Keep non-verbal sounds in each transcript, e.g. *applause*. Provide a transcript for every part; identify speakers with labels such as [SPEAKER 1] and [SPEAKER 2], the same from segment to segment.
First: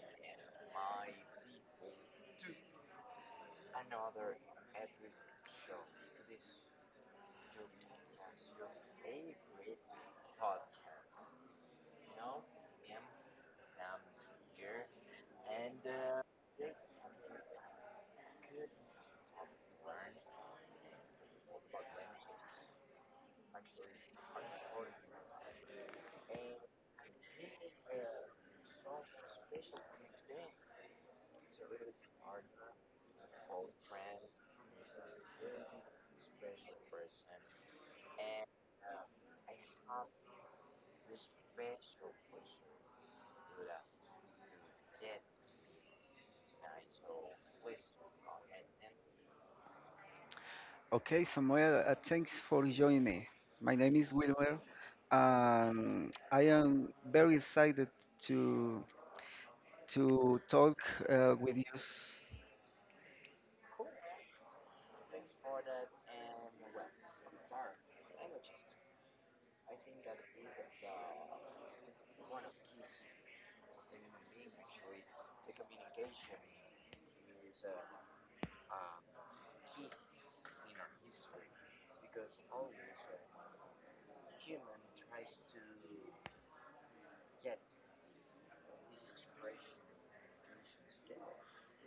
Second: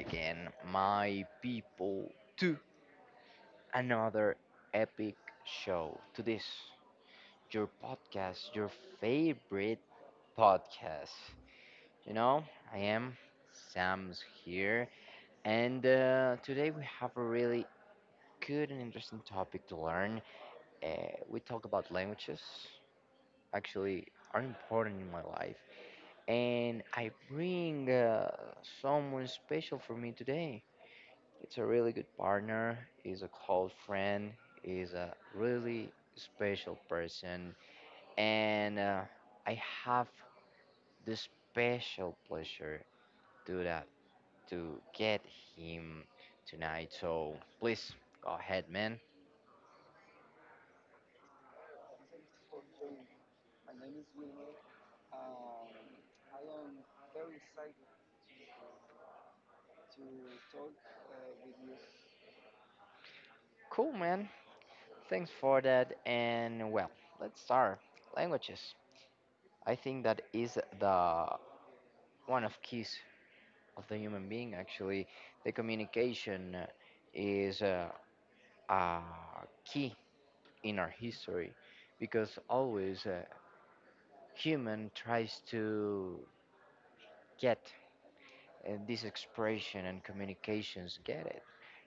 [SPEAKER 1] again, my people, to another epic show. To this, your podcast, your favorite podcast. You know, I am Sam's here, and today we have a really good and interesting topic to learn. Uh, we talk about languages, actually, are important in my life, and I bring someone special for me today. It's a really good partner, is a close friend, is a really special person, and I have the special pleasure to that to get him tonight. So please go ahead, man.
[SPEAKER 2] Okay, Samuel, thanks for joining me. My name is Wilmer, and I am very excited to to talk with you.
[SPEAKER 1] Cool, man. Thanks for that. And well, let's start. Languages. I think that is the one of keys of the human being. Actually, the communication is a key in our history because always human tries to get this expression and communications get it,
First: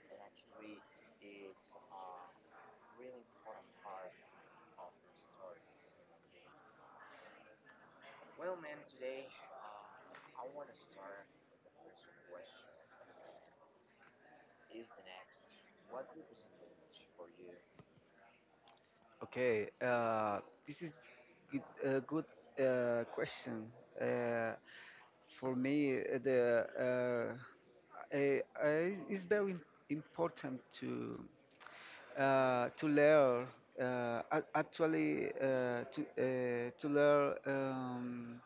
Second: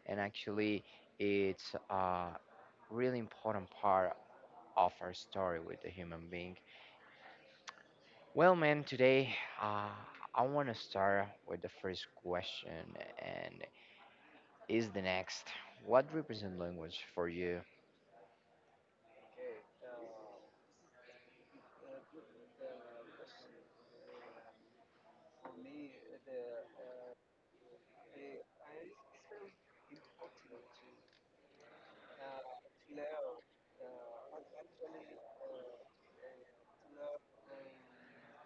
[SPEAKER 1] and actually it's a really important part of our story with the human being. Well, man, today uh, I want to start with the first question, and is the next: what represent language for you?
[SPEAKER 2] Okay, this is a good question. Uh, for me, uh, I, I, it's very important to learn. Ac- actually, to learn.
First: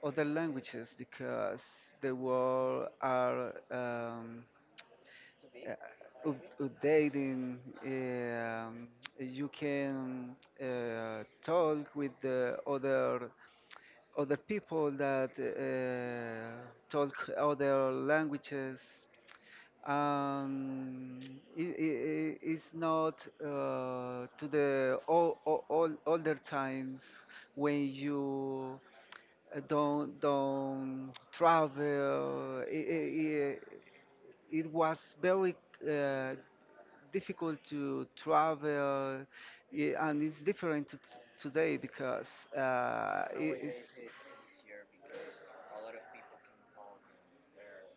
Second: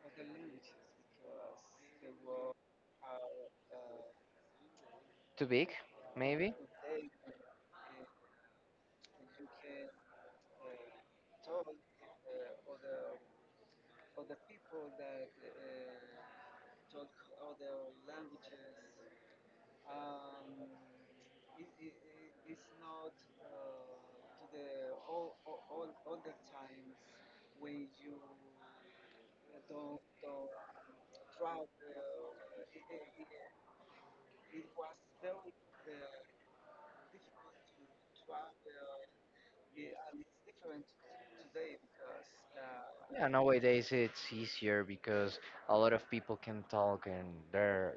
[SPEAKER 2] Other languages because the world are
[SPEAKER 1] Too big, maybe.
[SPEAKER 2] updating. Um, you can talk with the other people that talk other languages. Um, it's not to the all older times when you don't travel. It was very uh, difficult to travel, yeah, and it's different to today because
[SPEAKER 1] Yeah,
[SPEAKER 2] it is.
[SPEAKER 1] nowadays it's easier because a lot of people can talk and they're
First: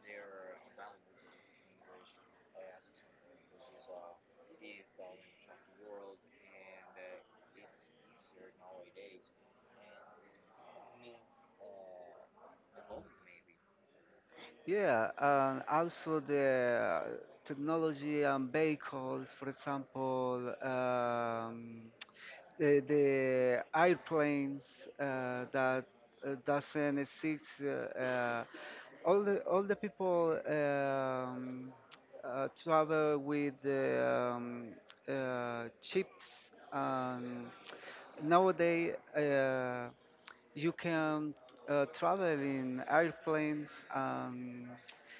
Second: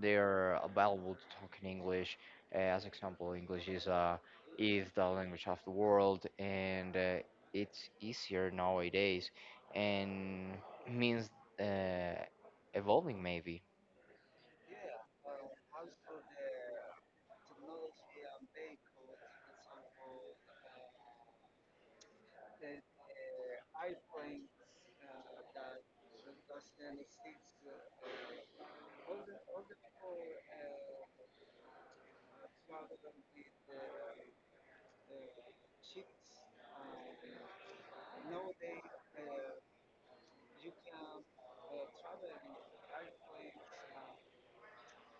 [SPEAKER 1] they're available to talk in English. As example, English is the language of the world, and it's easier nowadays, and means uh, evolving maybe.
[SPEAKER 2] Yeah, and also the technology and vehicles, for example, the airplanes that doesn't exist. Uh, all the all the people travel with the chips. And nowadays, you can travel in airplanes and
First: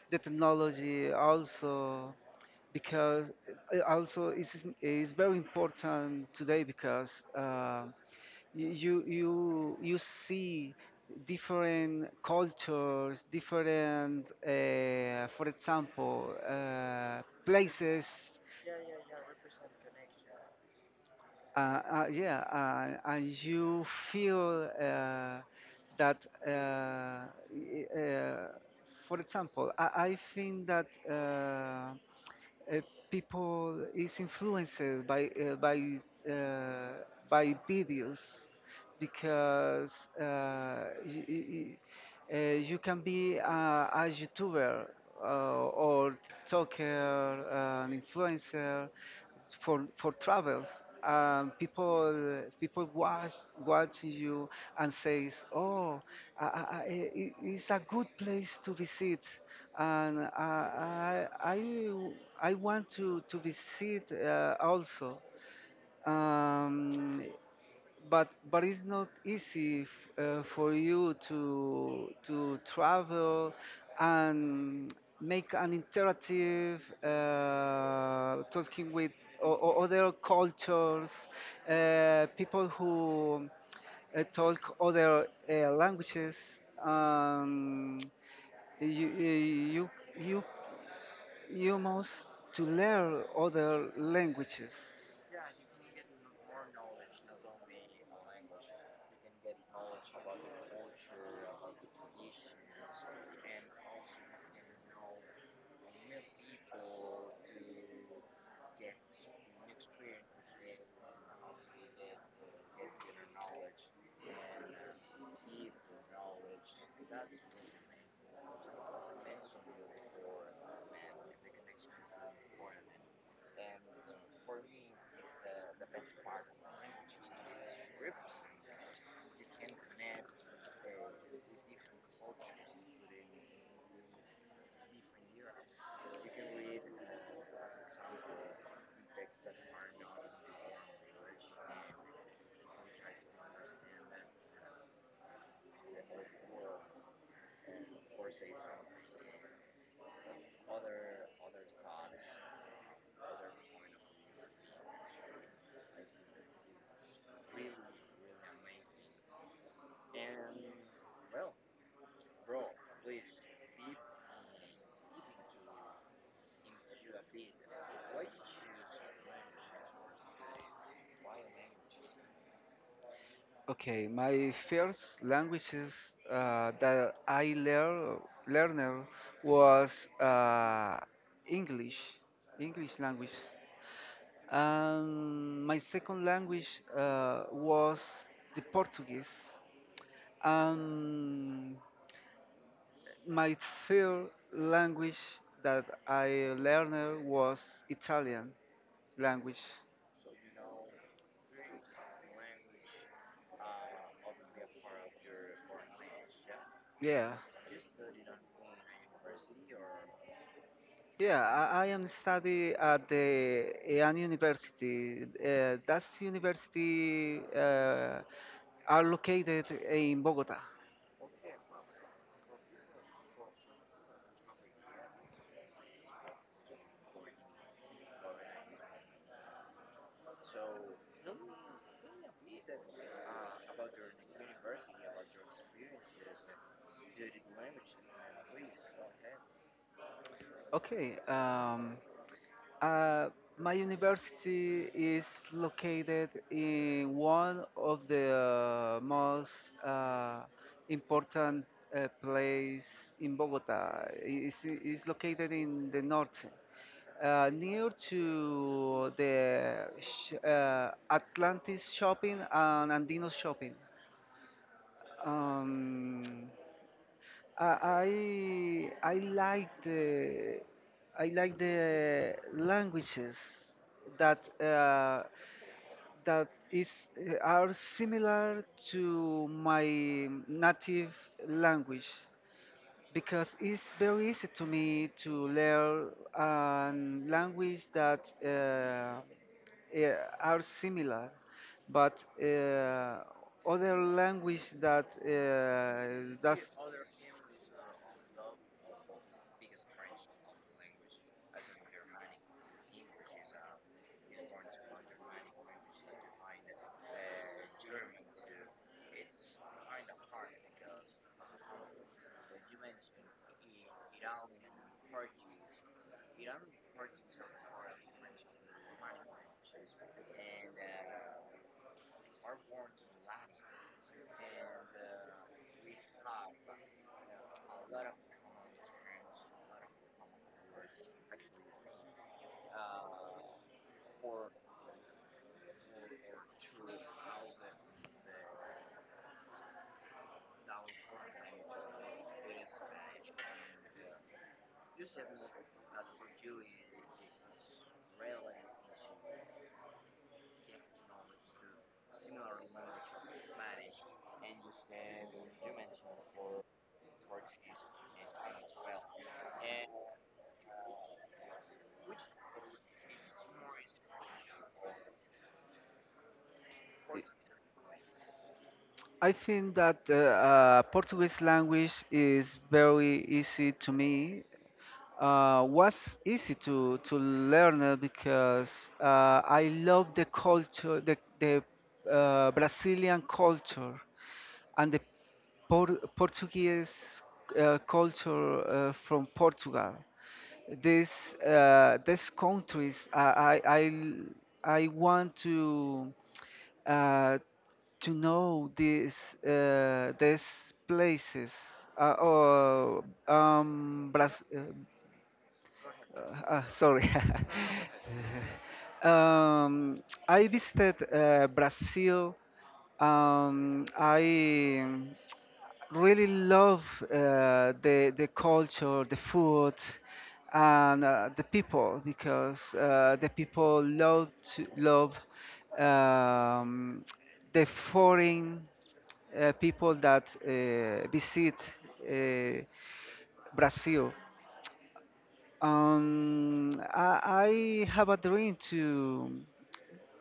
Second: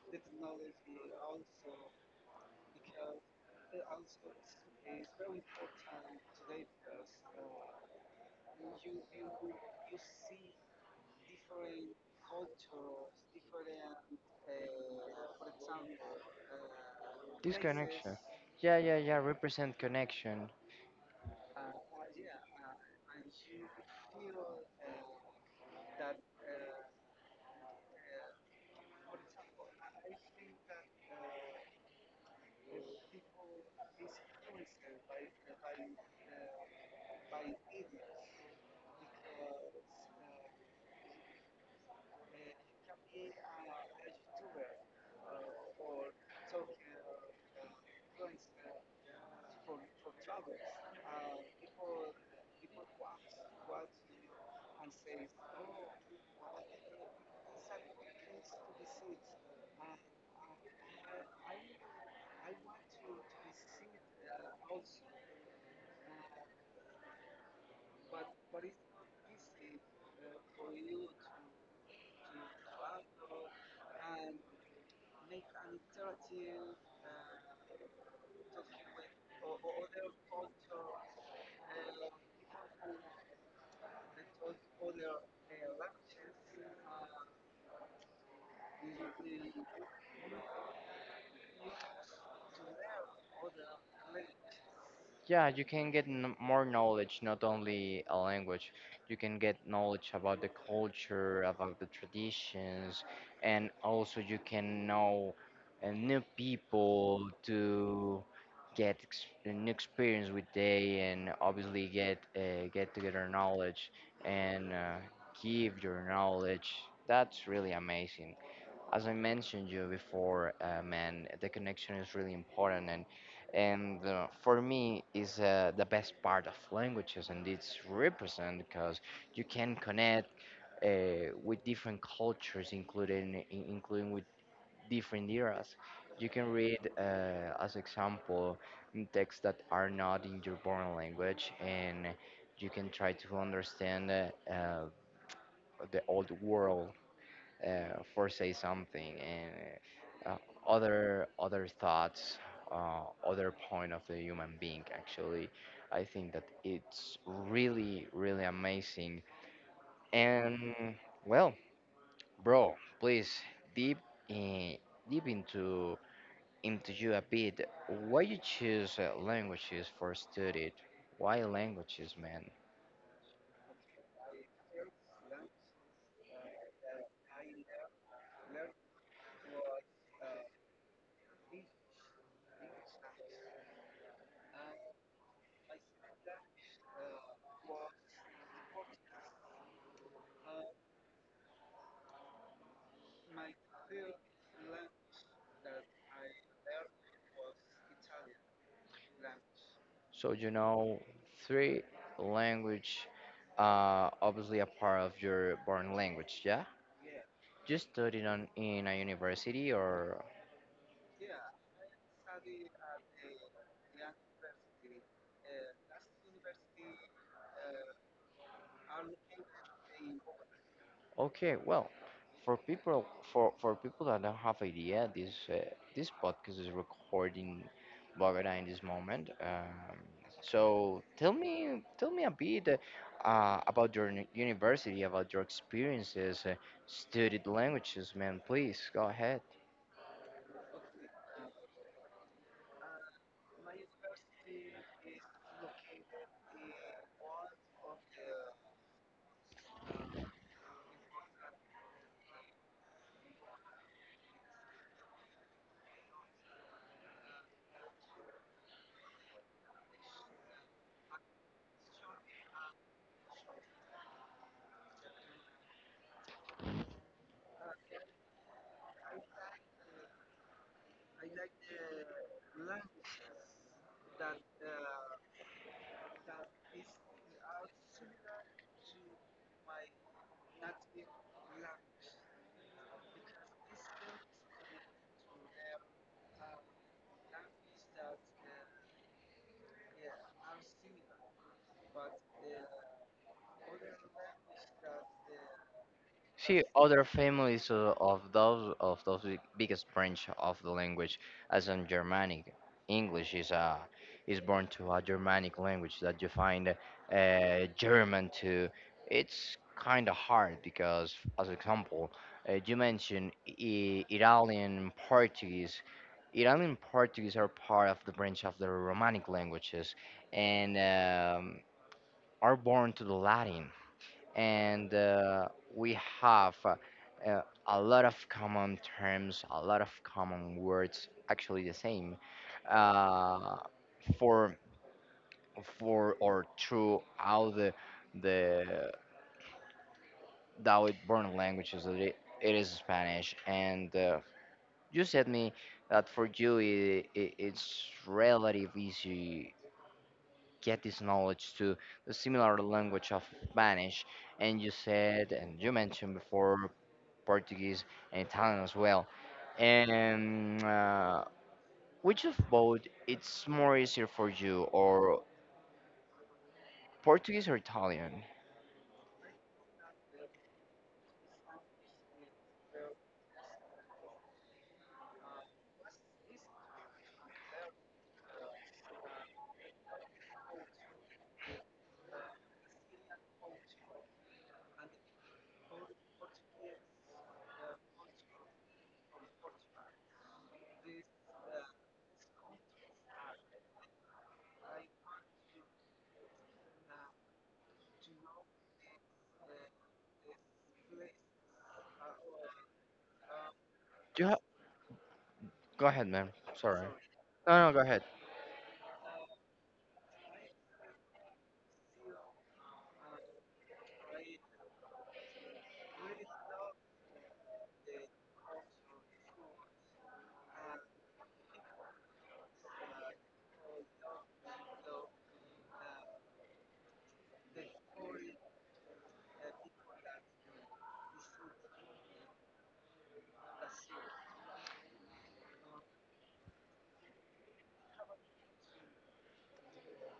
[SPEAKER 2] the technology also because also it's very important today because you see different cultures, different for example
[SPEAKER 1] This
[SPEAKER 2] places,
[SPEAKER 1] connection, yeah, yeah, yeah, represent connection.
[SPEAKER 2] yeah, and you feel that uh, y- uh, for example I think that uh, people is influenced by uh, by videos because uh, y- y- y- you can be a YouTuber or TikToker, an influencer for travels. People people watch you and says, "Oh, it's a good place to visit." And I want to visit also. Um, but but it's not easy for you to travel and make an interactive talking with other cultures, people who talk other languages. Um, you, you you you must to learn other languages.
[SPEAKER 1] Yeah, you can get more knowledge, not only a language. You can get knowledge about the culture, about the traditions, and also you can know new people to get a new experience with they, and obviously get together knowledge and give your knowledge. That's really amazing, as I mentioned you before. Man, the connection is really important, and for me is the best part of languages, and it's represent because you can connect with different cultures, including including with different eras. You can read, as example, texts that are not in your born language, and you can try to understand uh, the old world, foresee something, and uh, other thoughts, other point of the human being. Actually, I think that it's really really amazing. And well, bro, please deep in, deep into you a bit. Why you choose languages for study? Why languages, man?
[SPEAKER 2] Okay, my first languages that I learner was English, English language, and my second language was the Portuguese, and my third language that I learned was Italian language.
[SPEAKER 1] So you know three language, obviously a part of your born language, yeah?
[SPEAKER 2] Yeah,
[SPEAKER 1] You studied on in a university or
[SPEAKER 2] Yeah, I am study at the an university. That university are located in Bogota.
[SPEAKER 1] okay, well, for people for people that don't have idea, this this podcast is recording Bogota in this moment. So tell me a bit about your university, about your experiences, studied languages, man. Please go ahead.
[SPEAKER 2] Okay. Uh, my university is located in one of the most important place in Bogota. It's located in the north, near to the Atlantis shopping and Andino shopping. Um, I I I like the I like the languages that that is are similar to my native language because it's very easy to me to learn a language that are similar, but other language that
[SPEAKER 1] See,
[SPEAKER 2] does
[SPEAKER 1] other families of those biggest branch of the language, as in Germanic, English is a is born to a Germanic language that you find German to. It's kind of hard because, as example, you mentioned Italian Portuguese. Italian Portuguese are part of the branch of the Romanic languages and are born to the Latin, and we have a lot of common terms, a lot of common words, actually the same, uh, for for or throughout the the Dawood born languages. It is Spanish, and you said me that for you it's relative easy get this knowledge to the similar language of Spanish, and you said and you mentioned before Portuguese, and Italian as well. And which of both it's more easier for you, or Portuguese or Italian?
[SPEAKER 2] I think that the Portuguese language is very easy to me. Was easy to learn because I love the culture, the Brazilian culture and the Portuguese culture from Portugal. This this countries I I want uh, to know these places. Uh, or um,
[SPEAKER 1] You ha-
[SPEAKER 2] Bras- uh,
[SPEAKER 1] Go ahead, man. Sorry.
[SPEAKER 2] sorry.
[SPEAKER 1] No, no, go ahead.
[SPEAKER 2] *laughs* um, I visited Brazil. I really love the culture, the food, and the people because the people love love um, the foreign people that visit uh, Brazil. I have a dream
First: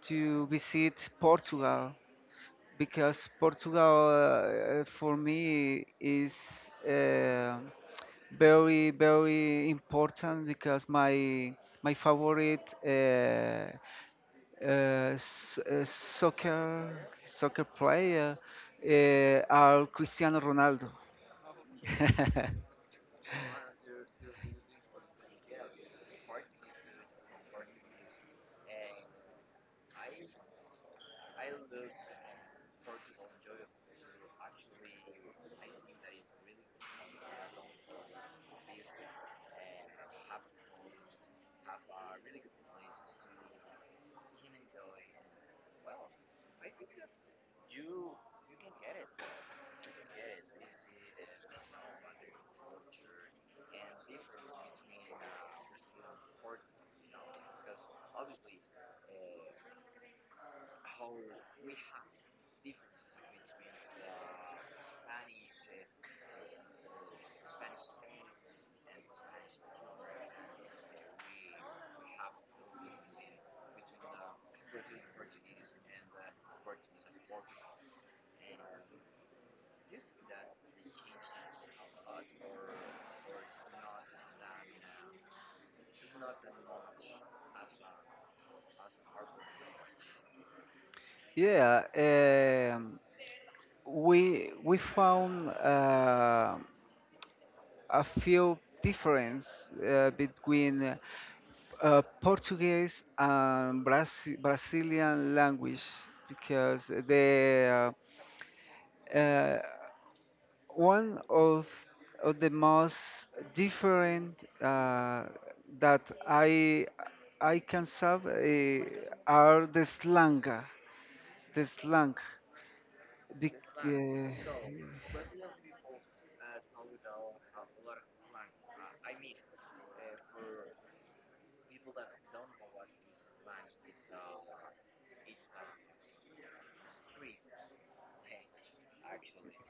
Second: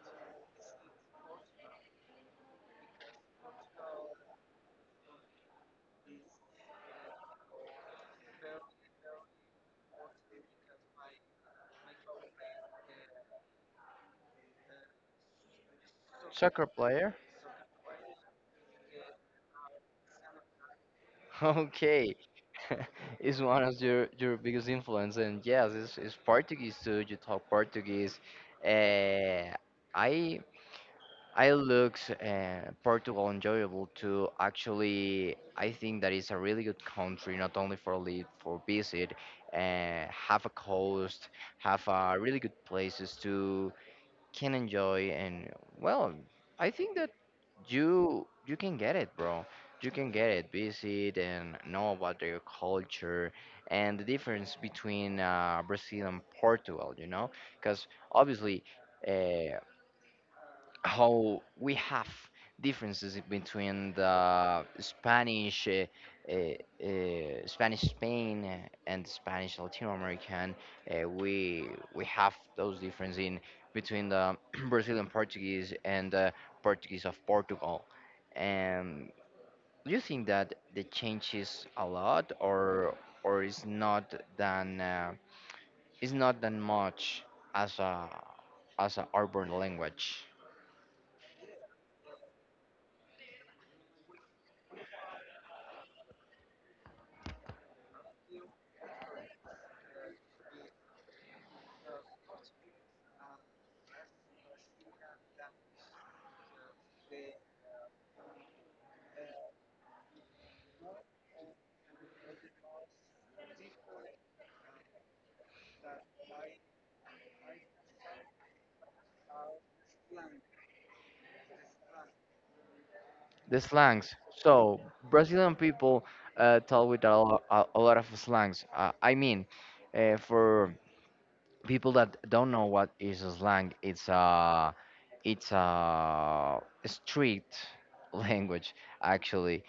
[SPEAKER 2] to visit Portugal because Portugal for me is. Uh, Very very important because my favorite
[SPEAKER 1] Soccer
[SPEAKER 2] soccer
[SPEAKER 1] player. *laughs*
[SPEAKER 2] soccer player are Cristiano Ronaldo.
[SPEAKER 1] Okay. *laughs* Is one of your biggest influence, and yes it's Portuguese too, you talk Portuguese. Uh, I It looks Portugal enjoyable too, actually. I think that it's a really good country, not only for live, for visit. uh, have a coast, have really good places to can enjoy, and well, I think that you can get it, bro. You can get it, visit and know about their culture and the difference between Brazil and Portugal. You know, because obviously. Uh, how we have differences between the Spanish, Spanish Spain and Spanish Latin American. Uh, we we have those differences in between the *clears throat* Brazilian Portuguese and the Portuguese of Portugal. And do you think that the changes a lot, or is not than is not that much as a as a urban language?
[SPEAKER 2] *laughs* yeah, we found a few difference between Portuguese and Brazilian language because the uh, one of the most different uh, that I I can solve are the slang, the slang.
[SPEAKER 1] The
[SPEAKER 2] Bec-
[SPEAKER 1] slangs.
[SPEAKER 2] uh,
[SPEAKER 1] So Brazilian people talk with a lot, a lot of slangs. I mean, for people that don't know what is a slang, it's a street language actually.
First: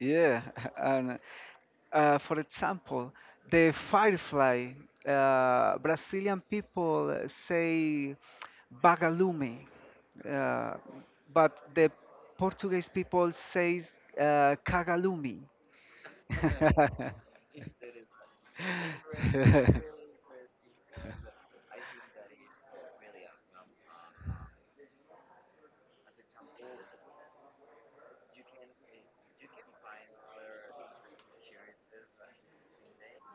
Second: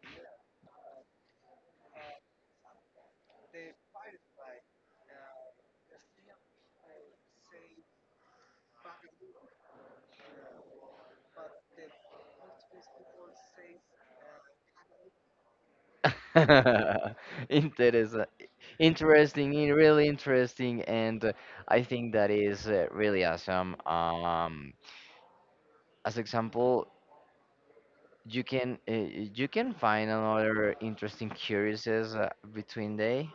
[SPEAKER 2] yeah, *laughs* and for example, the firefly. Brazilian people say bagalume, uh, but the Portuguese people says cagalume.
[SPEAKER 1] *laughs*
[SPEAKER 2] *laughs*
[SPEAKER 1] Interes- Interesting, really interesting, and
[SPEAKER 2] *laughs*
[SPEAKER 1] I think that is really awesome. As example, you can uh, you can find another interesting curiouses between day,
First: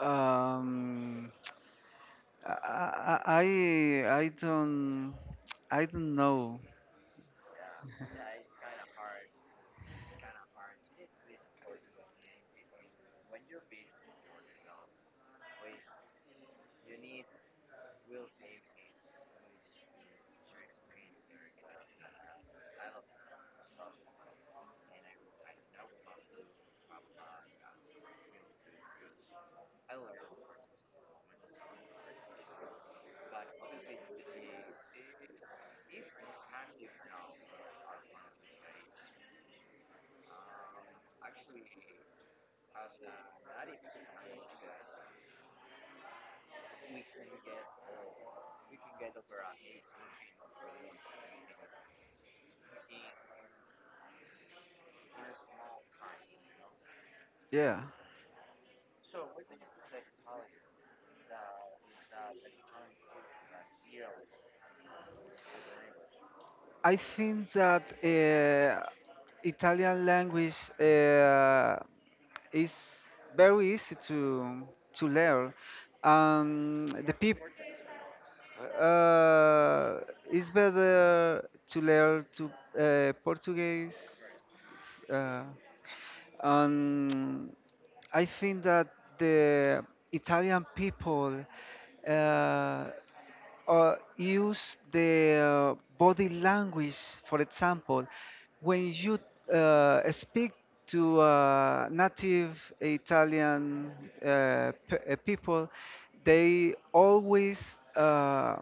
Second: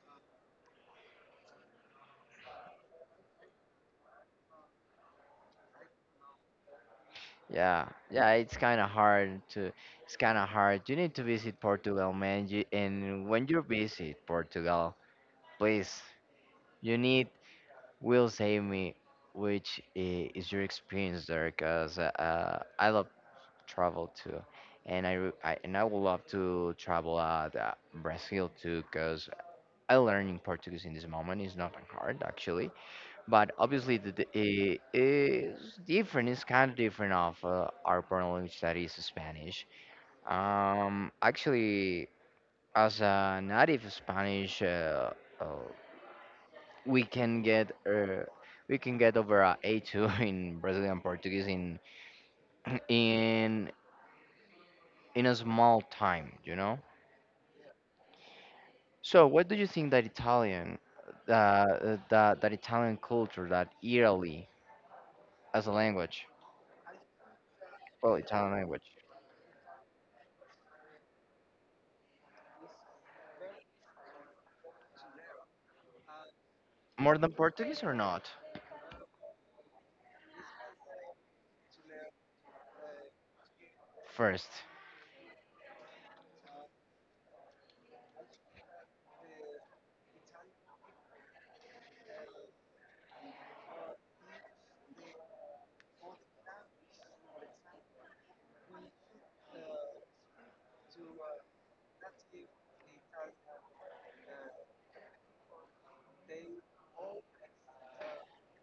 [SPEAKER 2] um, I, I I I don't know.
[SPEAKER 1] yeah, yeah, it's kind of hard to it's kind of hard. You need to visit Portugal, man, you, and when you visit Portugal, please you need will save me which is your experience there, because I love travel too, and I, and I would love to travel out Brazil too, because I learning Portuguese in this moment is not that hard actually. But obviously the it is different, it's kind of different of our parent language that is Spanish. Actually, as a native Spanish, uh, we can get uh, we can get over a a2 *laughs* in Brazilian Portuguese in *clears throat* in in a small time, you know.
[SPEAKER 2] Yeah,
[SPEAKER 1] So what do you think that Italian, that Italian culture, that Italy as a language?
[SPEAKER 2] I think that
[SPEAKER 1] Well, Italian language,
[SPEAKER 2] Italian language uh, is very easy to learn. The
[SPEAKER 1] more than
[SPEAKER 2] people
[SPEAKER 1] Portuguese or not
[SPEAKER 2] uh, it's better to learn to Portuguese.
[SPEAKER 1] first.
[SPEAKER 2] Uh, Um, I think that the Italian people uh, use the body language, for example, when you speak to native Italian people, they always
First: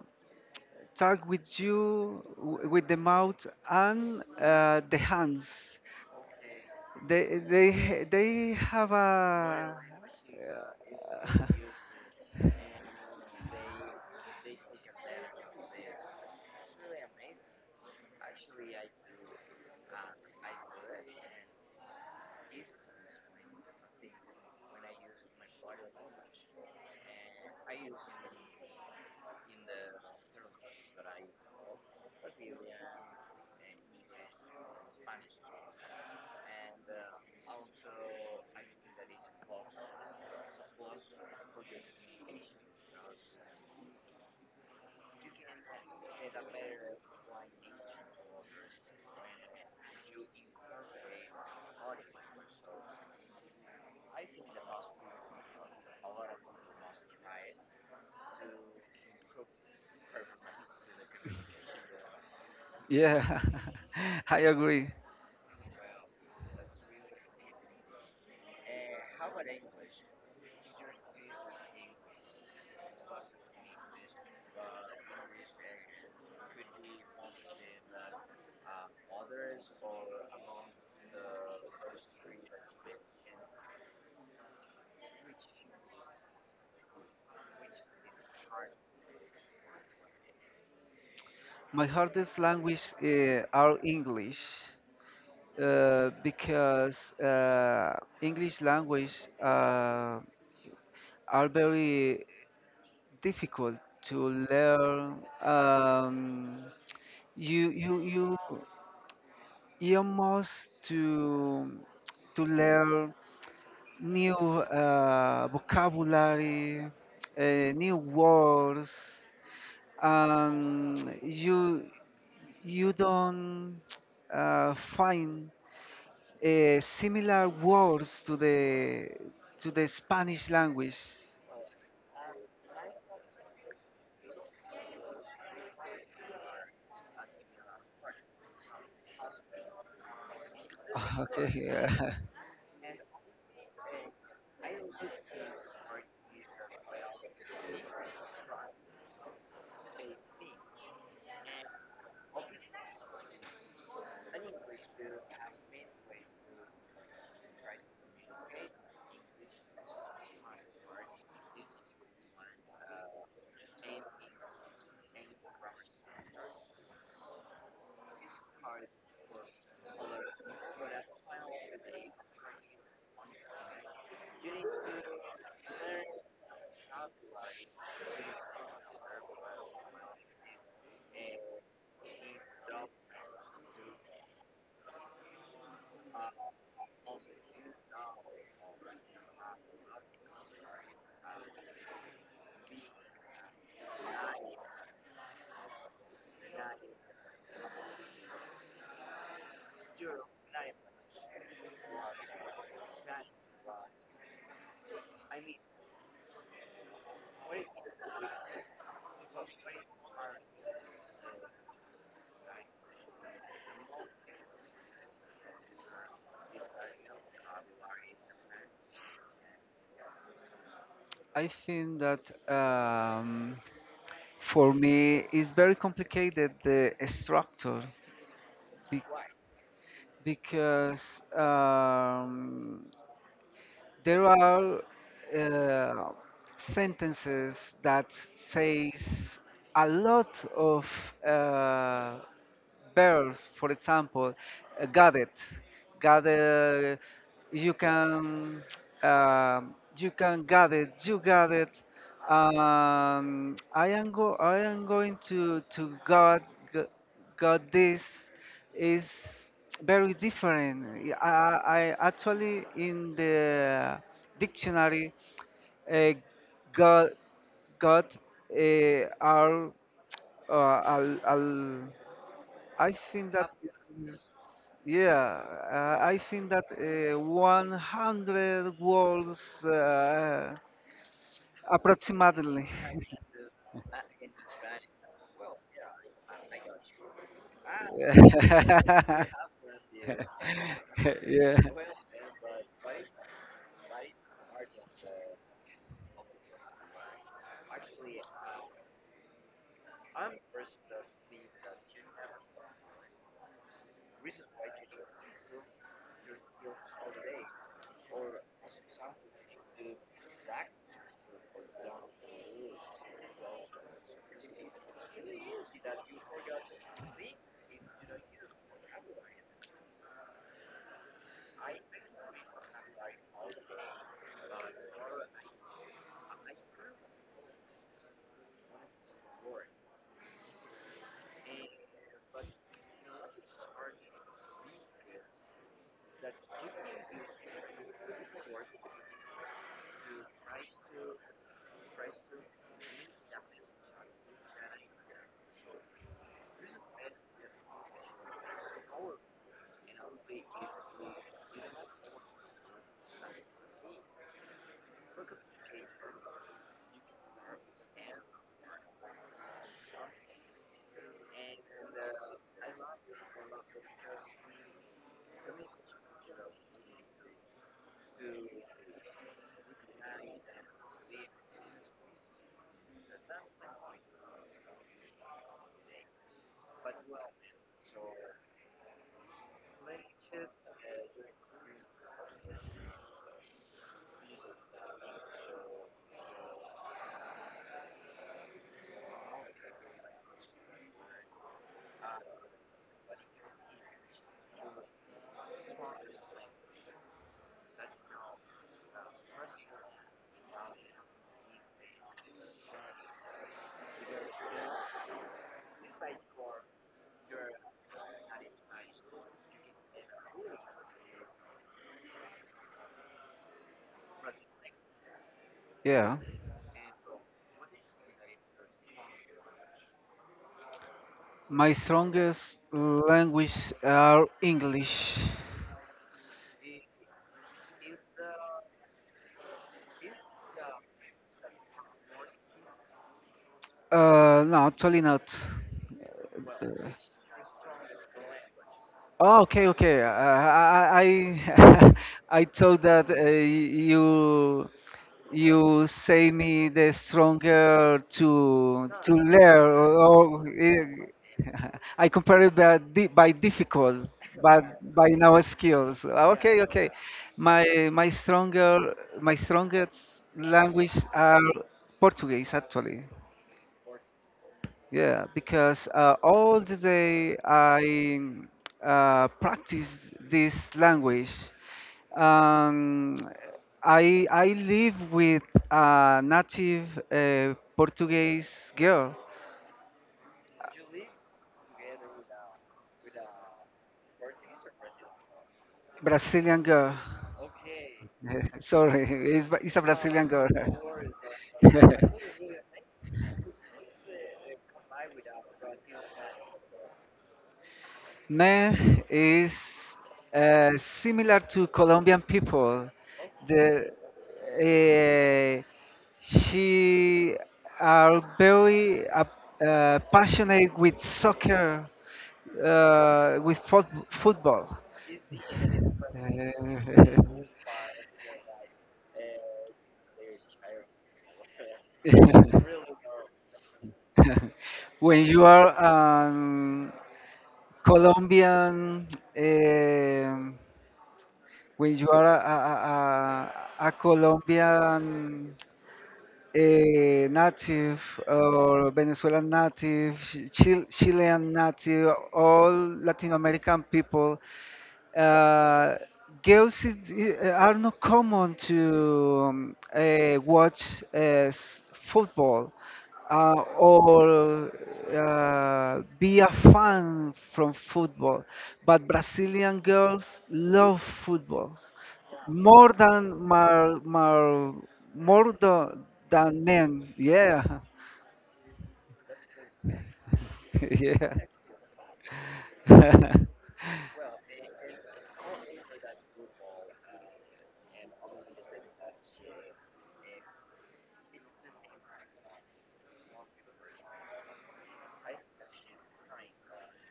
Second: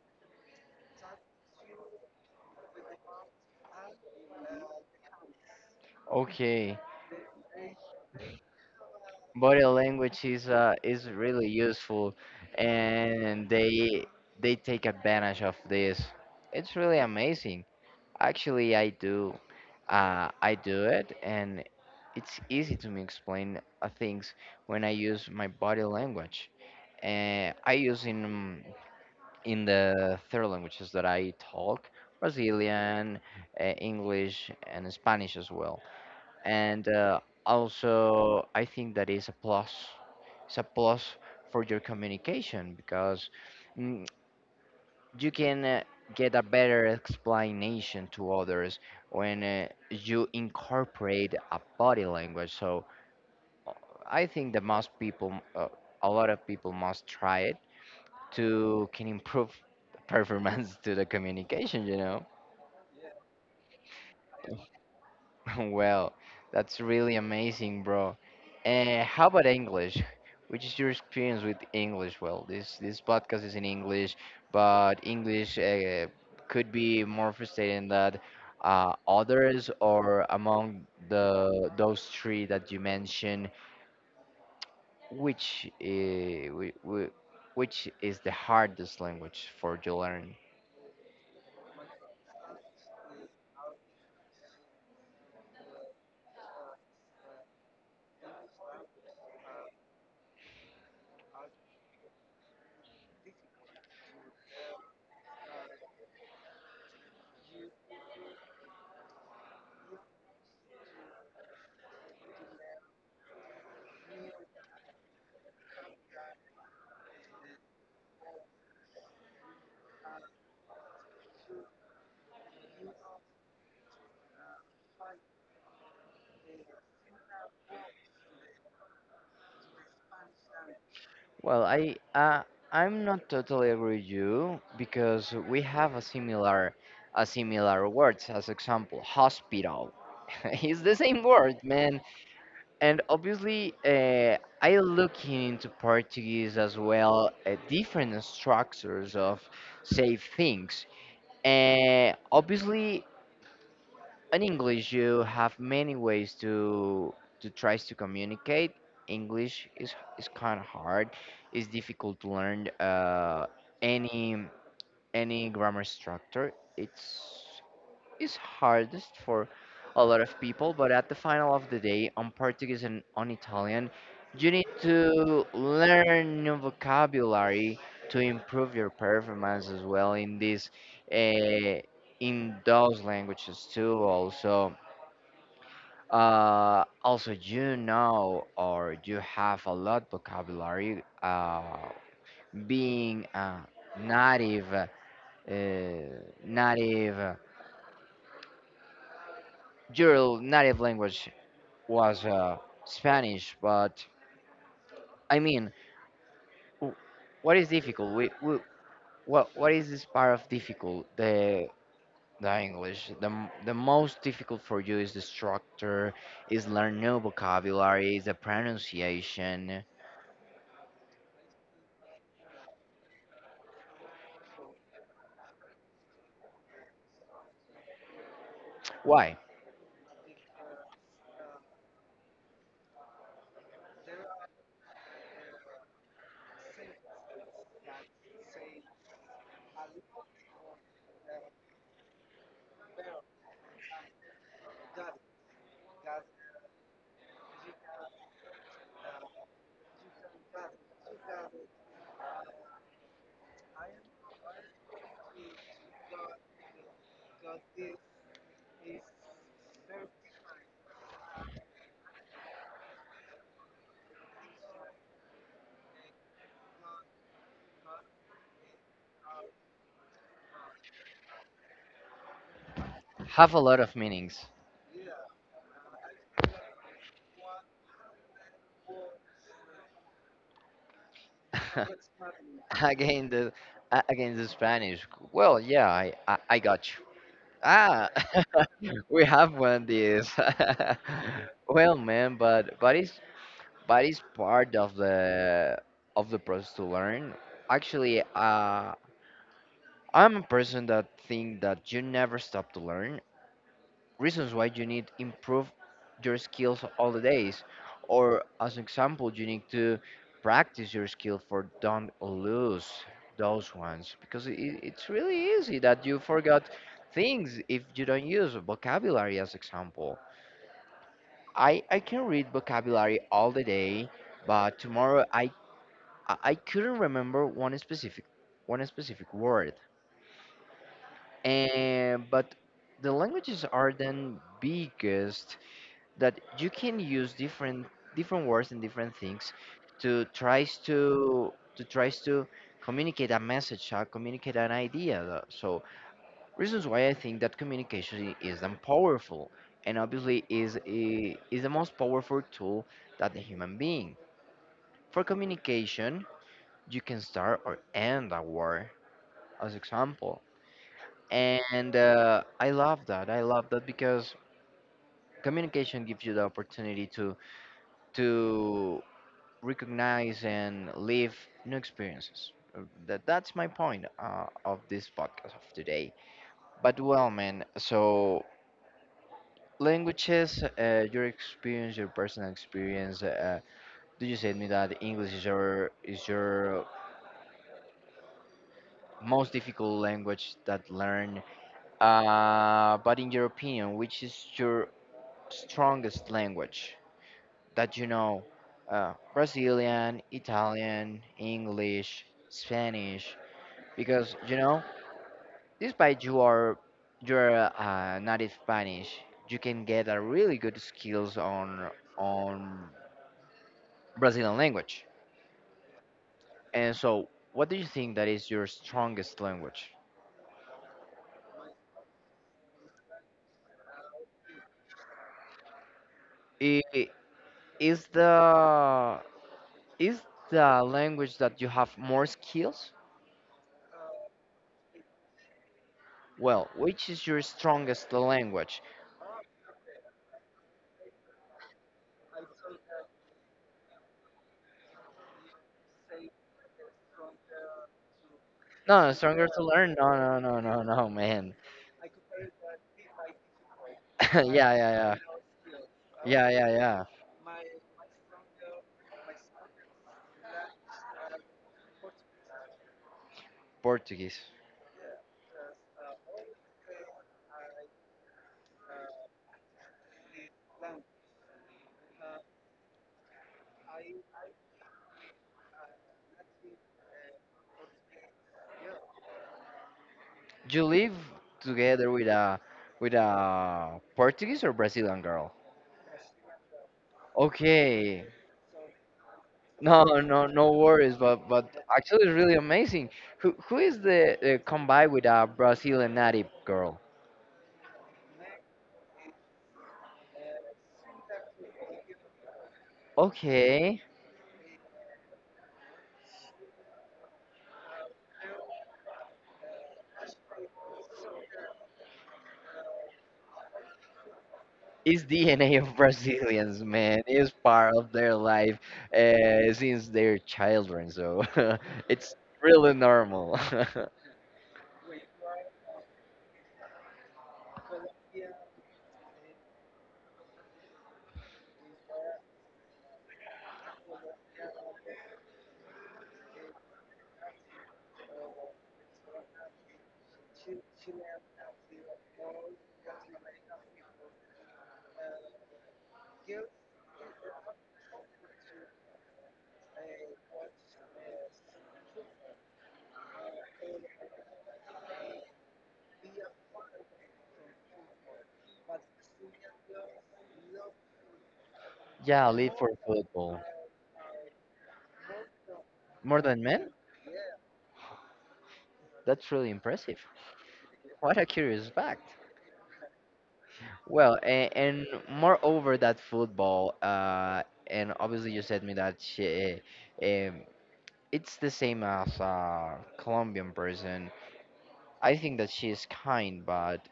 [SPEAKER 2] talk with you with the mouth and the hands.
[SPEAKER 1] Okay,
[SPEAKER 2] They they have
[SPEAKER 1] body
[SPEAKER 2] a
[SPEAKER 1] language is really useful,
[SPEAKER 2] *laughs*
[SPEAKER 1] and they take advantage of this. It's really amazing. Actually, I do it, and it's easy to me explain things when I use my body language. I use in the third languages that I talk, Brazilian, English, and Spanish as well, and also I think that is a plus. It's a plus for your communication because mm, you can get a better explanation to others when you incorporate a body language. So uh, I think that most people, a lot of people, must try it to can improve performance *laughs* to the communication. You know.
[SPEAKER 2] yeah. *laughs* I agree.
[SPEAKER 1] *laughs* Well, that's really amazing, bro. And how about English? Which is your experience with English? Well, this podcast is in English, but English could be more frustrating than others or among the those three that you mentioned. Which which is the hardest language for you learn?
[SPEAKER 2] My hardest language are English because English language are very difficult to learn. You you you you must to learn new vocabulary, uh, new words, and you don't find similar words to the Spanish language. *laughs*
[SPEAKER 1] Well, I'm not totally agree with you because we have a similar words, as example hospital. *laughs* It's the same
[SPEAKER 2] Okay,
[SPEAKER 1] word, man.
[SPEAKER 2] yeah.
[SPEAKER 1] And obviously, I look into Portuguese as well, different structures of say things. Obviously, in English, you have many ways to try to communicate. English is kind of hard. It's difficult to learn any any grammar structure. It's hardest for a lot of people. But at the final of the day, on Portuguese and on Italian, you need to learn new vocabulary to improve your performance as well in this uh, in those languages too. Also also, you know, or you have a lot vocabulary. Being a native, native, your native language was Spanish, but I mean, w- what is difficult? What is this part of difficult? The English, the the most difficult for you is the structure, is learn new vocabulary, is the pronunciation.
[SPEAKER 2] I think that um, for me it's very complicated the structure be-
[SPEAKER 1] Why?
[SPEAKER 2] because there are uh, sentences that says a lot of uh, Birds, for example, uh, gadget, gadget. You can you can gadget. You gadget. I am go. I am going to God. God, this is very different. I I I actually in the dictionary, uh, God, God are uh, al, al, I think that
[SPEAKER 1] Have a lot of
[SPEAKER 2] is,
[SPEAKER 1] meanings.
[SPEAKER 2] yeah, I think that 100 words approximately.
[SPEAKER 1] *laughs* Again the against the Spanish. Well, yeah, I got you. Ah,
[SPEAKER 2] *laughs*
[SPEAKER 1] *laughs* we have won this. *laughs*
[SPEAKER 2] yeah,
[SPEAKER 1] Well, man, but it's part of the process to learn. Actually, I'm a person that think that you never stop to learn reasons why you need improve your skills all the days or as an example you need to practice your skill for don't lose those ones because it's really easy that you forgot things if you don't use vocabulary as example I can read vocabulary all the day but tomorrow I I couldn't remember one specific word and but the languages are then biggest that you can use different words and different things to tries to communicate a message, communicate an idea, so reasons why I think that communication is then powerful and obviously is is the most powerful tool that the human being for communication you can start or end a war as example. And I love that, I love that because communication gives you the opportunity to recognize and live new experiences. That's my point of this podcast of today. But well, man, so languages, your experience, your personal experience. Did you say to me that English is your most difficult language that learn? But in your opinion, which is your strongest language that you know? Brazilian, Italian, English, Spanish. Because you know, despite you are you're native Spanish, you can get a really good skills on Brazilian language.
[SPEAKER 2] yeah.
[SPEAKER 1] And so, what do you think that is your strongest language?
[SPEAKER 2] My strongest language are English.
[SPEAKER 1] I- i- Is the is the language that you have more skills?
[SPEAKER 2] No, actually not.
[SPEAKER 1] Well, which is your strongest language?
[SPEAKER 2] Oh, okay, okay. I *laughs* I thought that you say me the stronger to
[SPEAKER 1] No, no, stronger to
[SPEAKER 2] learn
[SPEAKER 1] learn? No, no,
[SPEAKER 2] or
[SPEAKER 1] no, no, no, man.
[SPEAKER 2] *laughs* I compare it by difficult
[SPEAKER 1] *laughs* Yeah,
[SPEAKER 2] but
[SPEAKER 1] yeah,
[SPEAKER 2] by
[SPEAKER 1] yeah,
[SPEAKER 2] now skills,
[SPEAKER 1] yeah,
[SPEAKER 2] okay,
[SPEAKER 1] yeah,
[SPEAKER 2] okay.
[SPEAKER 1] yeah.
[SPEAKER 2] My my stronger my strongest language are Portuguese actually,
[SPEAKER 1] Portuguese.
[SPEAKER 2] yeah, because all the day I practice this language. Um, I I live with a native Portuguese girl,
[SPEAKER 1] You live together with a Portuguese or Brazilian girl?
[SPEAKER 2] Brazilian girl.
[SPEAKER 1] Okay.
[SPEAKER 2] *laughs* Sorry, it's a
[SPEAKER 1] No,
[SPEAKER 2] Brazilian
[SPEAKER 1] no,
[SPEAKER 2] girl.
[SPEAKER 1] no worries. But actually, it's
[SPEAKER 2] *laughs*
[SPEAKER 1] really amazing. Who is the combined with a Brazilian native girl?
[SPEAKER 2] Man is similar to Colombian people. The
[SPEAKER 1] Okay.
[SPEAKER 2] uh, she are very passionate with soccer with football.
[SPEAKER 1] It's DNA of *laughs*
[SPEAKER 2] *laughs*
[SPEAKER 1] Brazilians, man. It's part of their life since they're children, so *laughs* it's really normal. *laughs*
[SPEAKER 2] When you are Colombian, um when you are a Colombian native or Venezuelan native, Chilean native, all Latin American people uh, girls are not common to watch football or be a fan from football, but Brazilian girls love football
[SPEAKER 1] Yeah, live for
[SPEAKER 2] more than
[SPEAKER 1] football.
[SPEAKER 2] mar, mar, more
[SPEAKER 1] More than
[SPEAKER 2] than
[SPEAKER 1] men?
[SPEAKER 2] men. Yeah,
[SPEAKER 1] That's really impressive.
[SPEAKER 2] *laughs* yeah.
[SPEAKER 1] What a curious fact.
[SPEAKER 2] *laughs*
[SPEAKER 1] Well, and moreover, that football, and obviously you said me that she, um, it's the same as a Colombian person. I think that she is kind, but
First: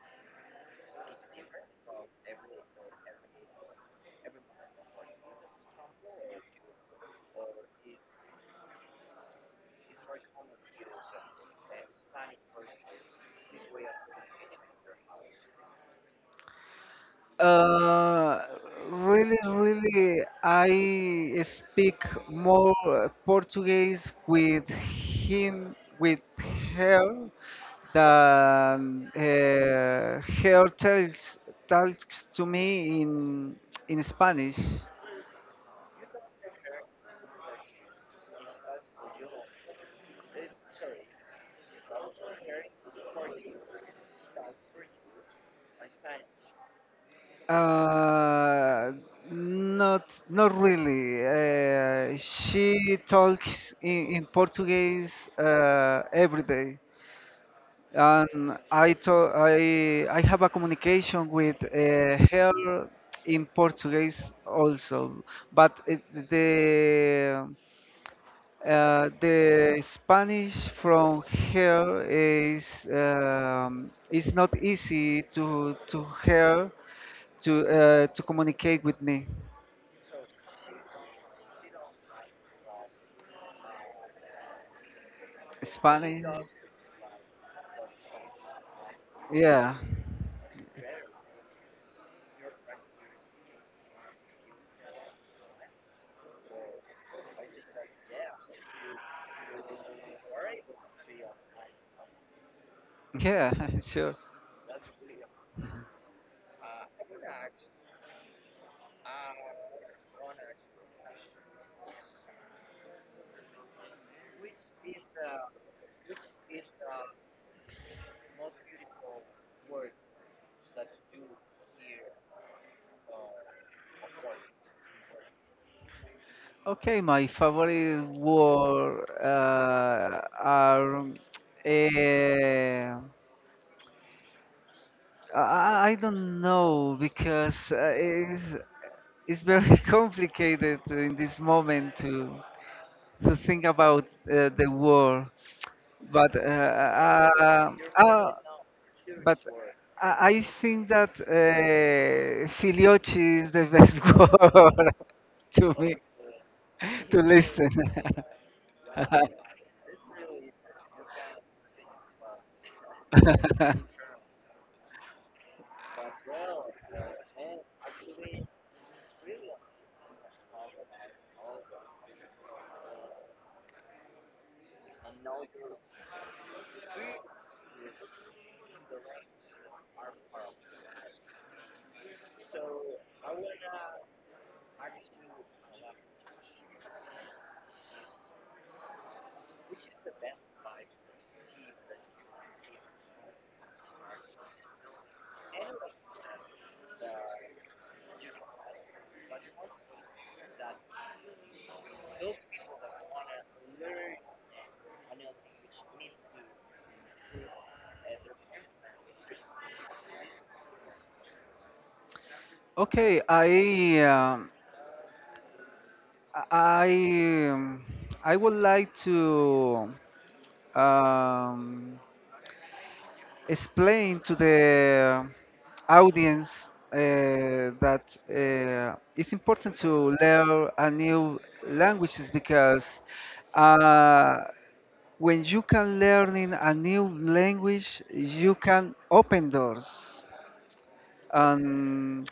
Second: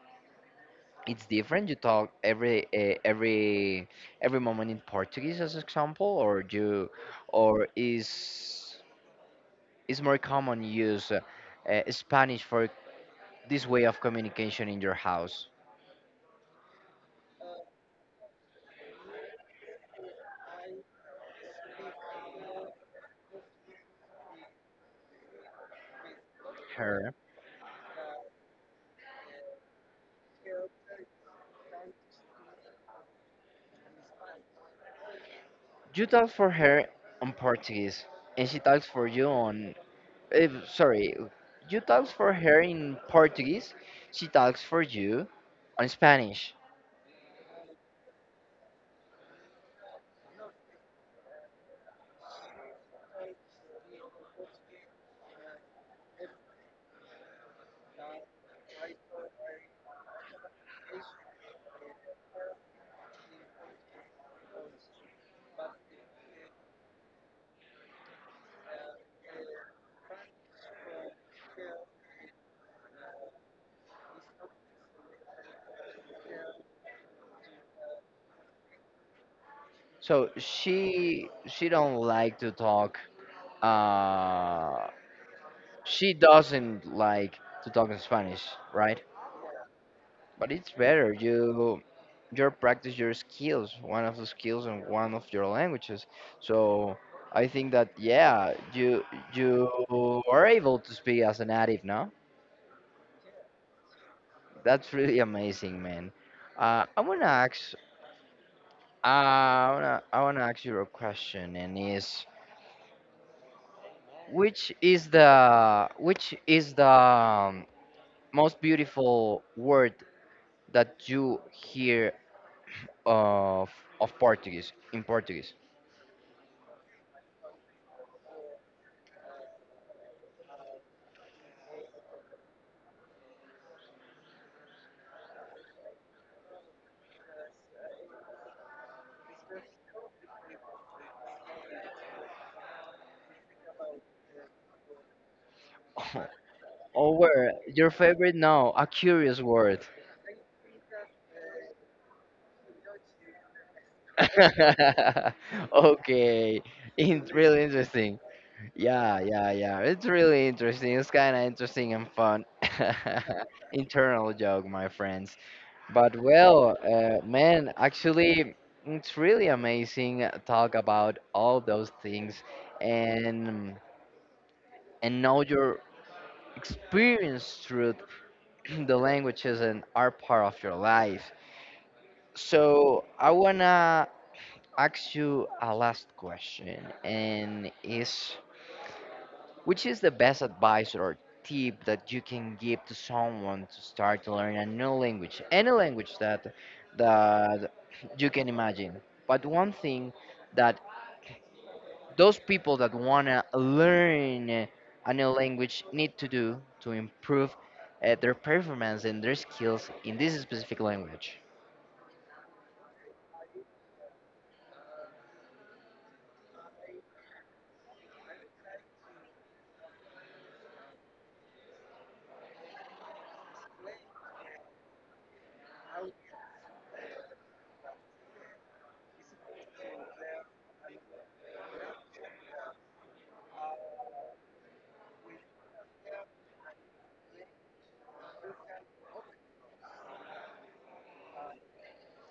[SPEAKER 1] it's different. You talk every moment in Portuguese, as example, or you, or is more common use Spanish for this way of communication in your house?
[SPEAKER 2] Uh, really, I speak more Portuguese with him, with
[SPEAKER 1] Her.
[SPEAKER 2] her, than her tells talks to me in Spanish.
[SPEAKER 1] You talk for her on Portuguese, and she talks for you on. Eh, sorry, you talks for her in Portuguese. She talks for you on Spanish.
[SPEAKER 2] Uh, not not really. She talks in Portuguese every day. And I I have a communication with her in Portuguese also, but the the Spanish from her is not easy to her to communicate with me.
[SPEAKER 1] So she don't like to talk. Uh, she
[SPEAKER 2] Spanish,
[SPEAKER 1] doesn't like to talk in Spanish, right?
[SPEAKER 2] yeah,
[SPEAKER 1] But it's better you you practice your skills, one of the skills and one of your languages. So I think that yeah, you are able to speak as a native, no?
[SPEAKER 2] *laughs* yeah, sure.
[SPEAKER 1] That's really amazing, man. Uh, I wanna ask, I wanna ask you a question, and is which is the most beautiful word that you hear of of Portuguese in Portuguese?
[SPEAKER 2] Okay, my favorite word are eh, I don't know because it's very *laughs* complicated in this moment to think about the war.
[SPEAKER 1] *laughs*
[SPEAKER 2] But uh,
[SPEAKER 1] Or word,
[SPEAKER 2] uh,
[SPEAKER 1] your
[SPEAKER 2] uh,
[SPEAKER 1] favorite? No, a
[SPEAKER 2] but
[SPEAKER 1] curious word. *laughs*
[SPEAKER 2] I think that filiochi is the best *laughs* word to me
[SPEAKER 1] Okay,
[SPEAKER 2] to
[SPEAKER 1] it's really
[SPEAKER 2] listen.
[SPEAKER 1] interesting. Yeah, yeah, yeah. It's really interesting. It's kind of interesting and fun. *laughs*
[SPEAKER 2] *laughs*
[SPEAKER 1] Internal joke, my friends. But well, man, actually, it's really amazing talk about all those things and and know your experience through *clears throat* the languages and are part of your life. So I wanna ask you a last question, and is which is the best advice or tip that you can give to someone to start to learn a new language, any language that that you can imagine. But one thing that those people that wanna learn a new language need to do to improve their performance and their skills in this specific language.
[SPEAKER 2] Okay, I um, I would like to um, explain to the audience that it's important to learn a new languages because uh, when you can learn in a new language, you can open doors. Um,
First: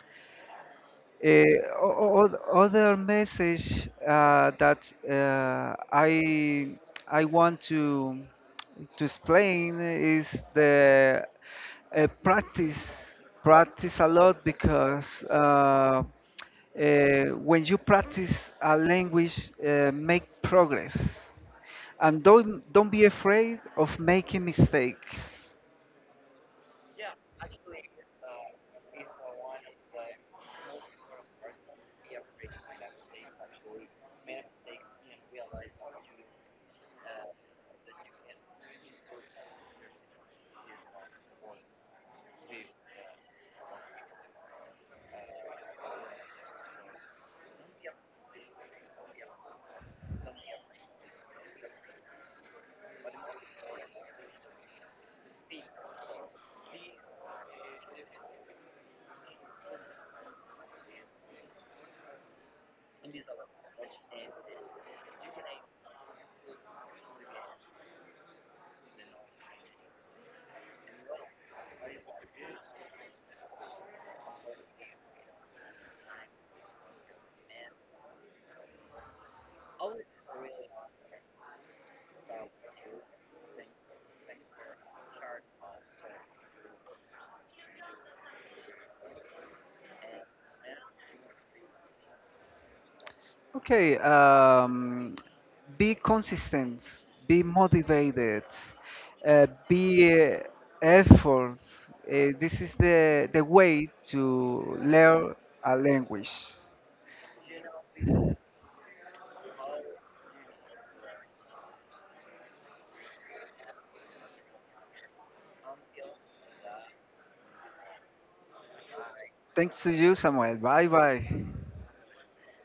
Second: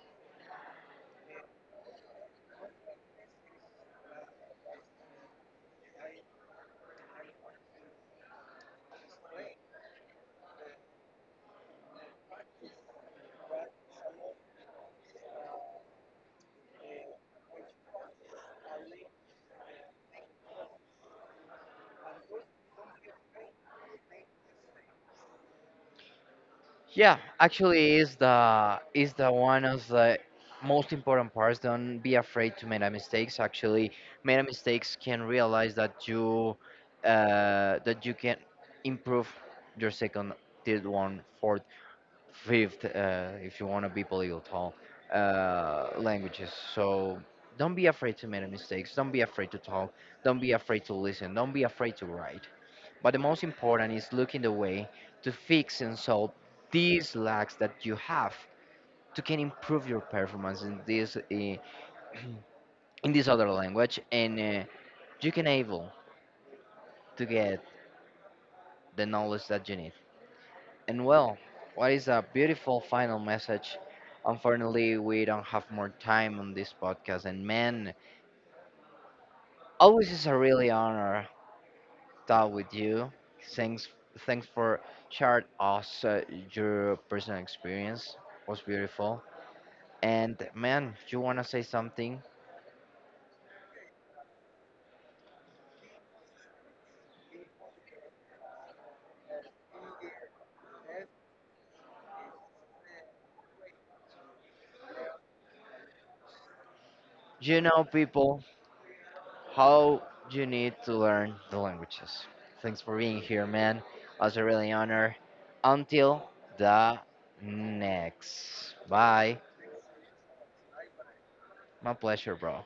[SPEAKER 2] Other message that I I want to explain is the uh, practice practice a lot because uh, when you practice a language, make progress, and don't be afraid of making mistakes.
[SPEAKER 1] Yeah, actually, is the one of the most important parts. Don't be afraid to make a mistakes. Actually, make a mistakes can realize that you can improve your second, third one, fourth, fifth, if you want to be polyglot languages. So don't be afraid to make a mistakes. Don't be afraid to talk. Don't be afraid to listen. Don't be afraid to write. But the most important is looking the way to fix and solve these lacks that you have to can improve your performance in this *clears throat* in this other language and you can able to get the knowledge that you need. And well, what is a beautiful final message? Unfortunately, we don't have more time on this podcast and man, always is a really honor talk with you. Thanks thanks for sharing us your personal experience. Was beautiful. And man, you want to say something?
[SPEAKER 2] Okay, be consistent, be motivated, be effort. This is the way to learn a language.
[SPEAKER 1] You know, people, how you need to learn the languages. Thanks for being here, man. I was a really honor. Until the next. Bye.
[SPEAKER 2] Thanks to you, Samuel. Bye bye.
[SPEAKER 1] My pleasure, bro.